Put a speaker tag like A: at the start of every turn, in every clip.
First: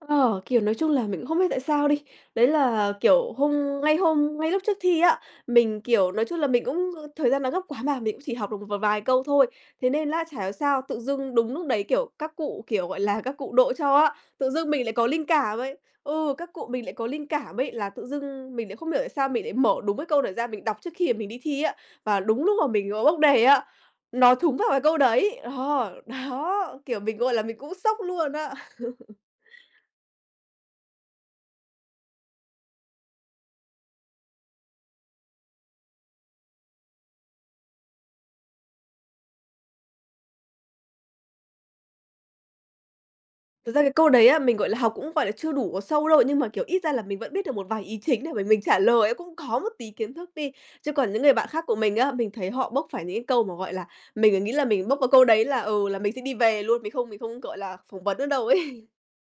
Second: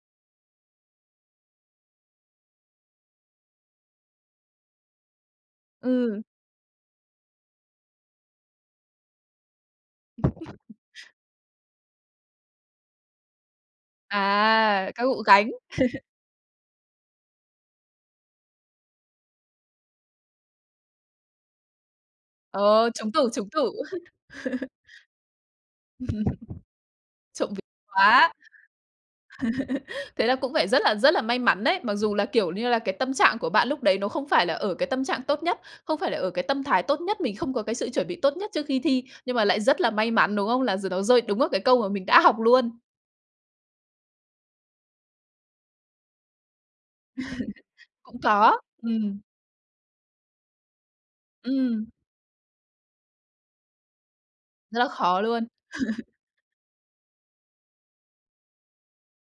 A: Ờ, kiểu, nói chung là mình cũng không biết tại sao đi, đấy là, kiểu, hôm ngay hôm ngay lúc trước thi á, mình, kiểu,
B: Ừ.
A: nói chung là mình cũng, ư, thời gian nó gấp quá mà, mình cũng chỉ học được một v vài câu thôi. Thế nên á, chả hiểu sao tự dưng đúng núc đấy, kiểu, các cụ, kiểu, gọi là, các cụ độ cho á, tự dưng mình
B: À,
A: lại
B: các
A: có
B: cụ
A: linh
B: gánh.
A: cảm ấy. Ừ, các cụ mình lại có linh cảm ấy, là tự dưng mình lại không hiểu tại sao mình lại mở đúng cái câu đó ra mình đọc trước khi mà mình đi thi á, và đúng lúc mà mình,
B: Ờ,
A: ờ,
B: trúng
A: bốc
B: tủ,
A: đề
B: trúng
A: á,
B: tủ.
A: nó thúng vào cái câu đấy. Ờ, đó, kiểu, mình, gọi là,
B: Trộm
A: mình
B: ví
A: cũng sốc luôn
B: quá.
A: á.
B: Thế là cũng phải rất là, rất là may mắn đấy. Mặc dù là, kiểu như là, cái tâm trạng của bạn lúc đấy nó không phải là ở cái tâm trạng tốt nhất, không phải là ở cái tâm thái tốt nhất, mình không có cái sự chuẩn bị tốt nhất trước khi thi, nhưng mà lại rất là may mắn, đúng không? Là giờ nó rơi đúng vào cái câu mà mình đã học luôn.
A: Thật ra cái câu đấy á, mình, gọi là, học cũng, gọi là, chưa đủ có sâu đâu, nhưng mà, kiểu, ít ra là mình vẫn biết được một vài ý
B: Cũng
A: chính là bởi mình
B: có,
A: trả lời ấy
B: ừm.
A: cũng có một tí kiến thức đi. Chứ còn những người bạn khác của
B: Ừm.
A: mình á, mình thấy họ bốc phải những cái câu mà, gọi là, mình, ờ, nghĩ là
B: Rất
A: mình
B: là
A: bốc vào
B: khó
A: câu đấy
B: luôn.
A: là, ừ, là mình sẽ đi về luôn, mình không mình không, gọi là, phỏng vấn nữa đâu ấy.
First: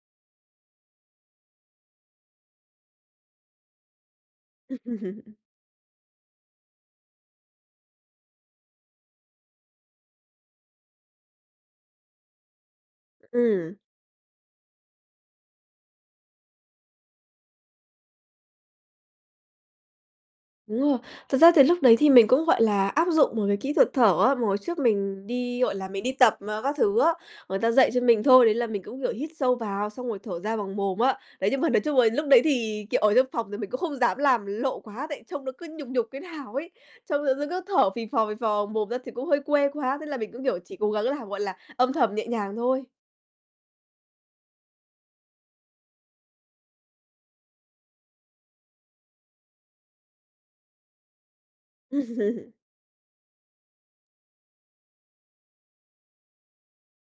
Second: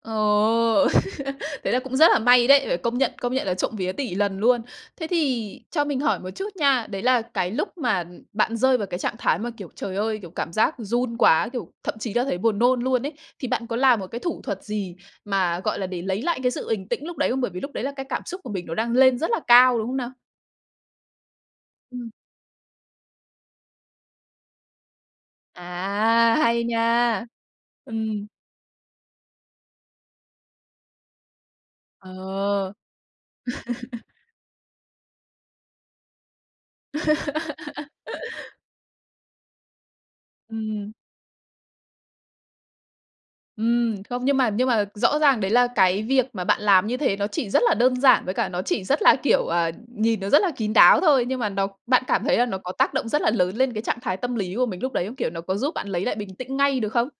B: Ờ, thế là cũng rất là may đấy, phải công nhận, công nhận là trộm vía tỉ lần luôn. Thế thì cho mình hỏi một chút nha, đấy là cái lúc mà, ừm, bạn rơi vào cái trạng thái mà, kiểu, trời ơi, kiểu, cảm giác run quá, kiểu, thậm chí là thấy buồn nôn luôn ấy, thì bạn
A: Ừm.
B: có làm một cái thủ thuật gì mà, gọi là, để lấy lại cái sự bình tĩnh lúc đấy không? Bởi vì lúc đấy là cái cảm xúc của mình nó đang lên rất là cao, đúng không nào?
A: Đúng rồi. Thật ra thì lúc đấy thì
B: Ừm.
A: mình cũng, gọi là, áp dụng một cái kỹ thuật thở á, mà hồi trước mình đi, gọi là, mình đi
B: À,
A: tập, à,
B: hay
A: các thứ á
B: nha!
A: người ta dạy cho mình
B: Ừm.
A: thôi, đấy là mình cũng, kiểu, hít sâu vào xong rồi thở ra bằng mồm á. Đấy, nhưng mà nói chung là lúc đấy
B: Ờ.
A: thì, kiểu, ở trong phòng thì mình cũng không dám làm lộ quá tại trông nó cứ nhục nhục thế nào ấy. Trông tự dưng cứ thở phì phò, phì phò mồm ra thì cũng hơi quê quá, thế là mình cũng, kiểu, chỉ cố
B: Ừm.
A: gắng làm, gọi là, âm thầm, nhẹ nhàng thôi.
B: Ừm, không, nhưng mà nhưng mà rõ ràng đấy là cái việc mà bạn làm như thế nó chỉ rất là đơn giản, với cả nó chỉ rất là, kiểu, ờ, nhìn nó rất là kín đáo thôi. Nhưng mà nó bạn cảm thấy là nó có tác động rất là lớn lên cái trạng thái tâm lý của mình lúc đấy không? Kiểu, nó có giúp bạn lấy lại bình tĩnh ngay được không?